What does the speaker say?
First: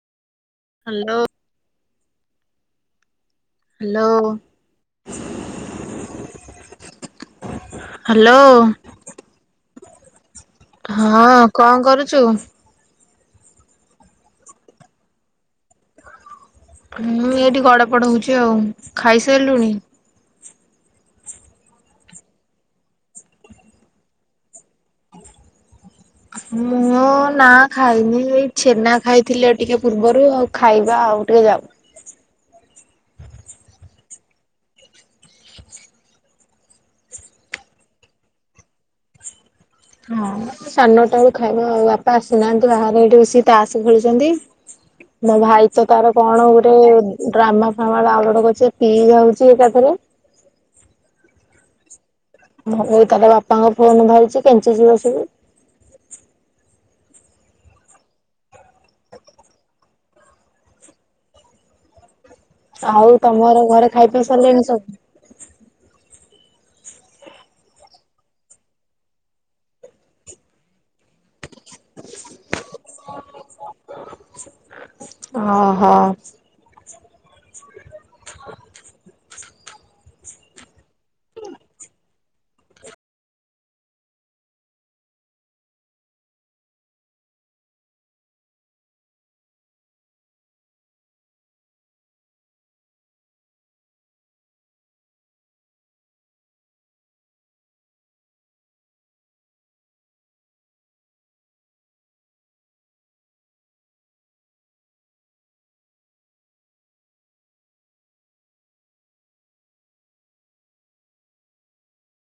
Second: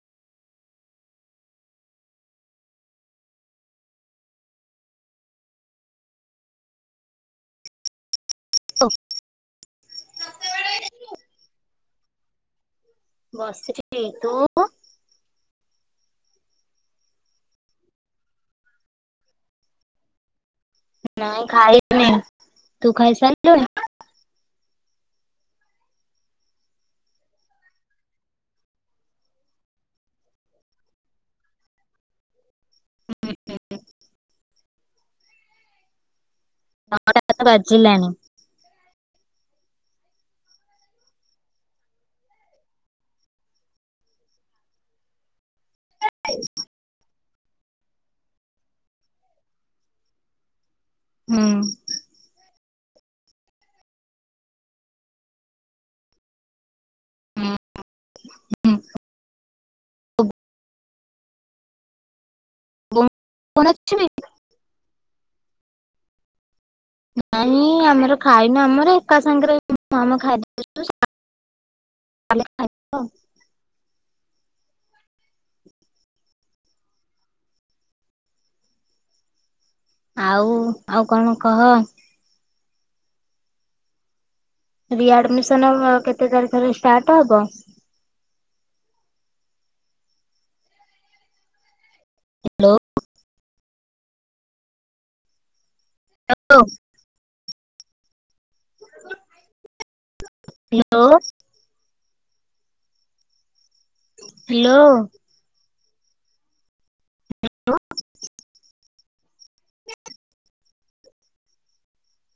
Hello. Hello. Hello. ଅ ହଁ କଣ କରୁଛୁ? ବସିଛି। ତୁ? ମୁଁ ଏଇଠି ଗଡପଢ ହଉଛି ଆଉ ଖାଇସାରିଲୁଣି? ନାାଇଁ ଖାଇନି ତୁ ଖାଇସାଇଲୁଣି? ମୁଁ ନା ଖାଇନି ଏଇ ଛେନା ଖାଇଥିଲି ଟିକେ ପୂର୍ବରୁ ଆଉ ଖାଇବା ଆଉ ଟିକେ ଯାଉ। [unintelligible] ବାଜିଲାଣି। ହଁ ସାନଟା କୁ ଖାଇବା ଆଉ ବାପା ଆସିନାହାନ୍ତି ବାହାରେ ଏଠି ବସିକି ତାସ ଖେଳଛନ୍ତି। ମୋ ଭାଇ ତ ତାର କଣ ଗୋଟେ ଡ୍ରାମା ଫାମା ଡାଉନଲୋଡ଼ କରିଚି ଯେ ପିଇ ଯାଉଛି ଏକାଥରେ। ହୁଁ ମୁଁ ମୁଁ ତାହେଲେ ବାପାଙ୍କ ଫୋନ ଧରିଛି କେଞ୍ଚୁଛି ବସିକି। ହୁଁ ହୁଁ ଆଉ ତମର କଣ ଘରେ ଅଛି ଖାଇପିଇ ସାରିଲେଣି ସବୁ? ନାଇଁ ଆମର ଖାଇନୁ ଆମର ଏକା ସାଙ୍ଗରେ ଆମ [inaudible] [unintelligible] ହଁ ହଁ। [inaudible] ଆଉ ଆଉ କଣ କହ। ରିଆଡମିସନ ମ୍ କେତେ ତାରିଖରେ ଷ୍ଟାର୍ଟ ହବ? ହ୍ୟାଲୋ। [inaudible] Hello hello [unintelligible]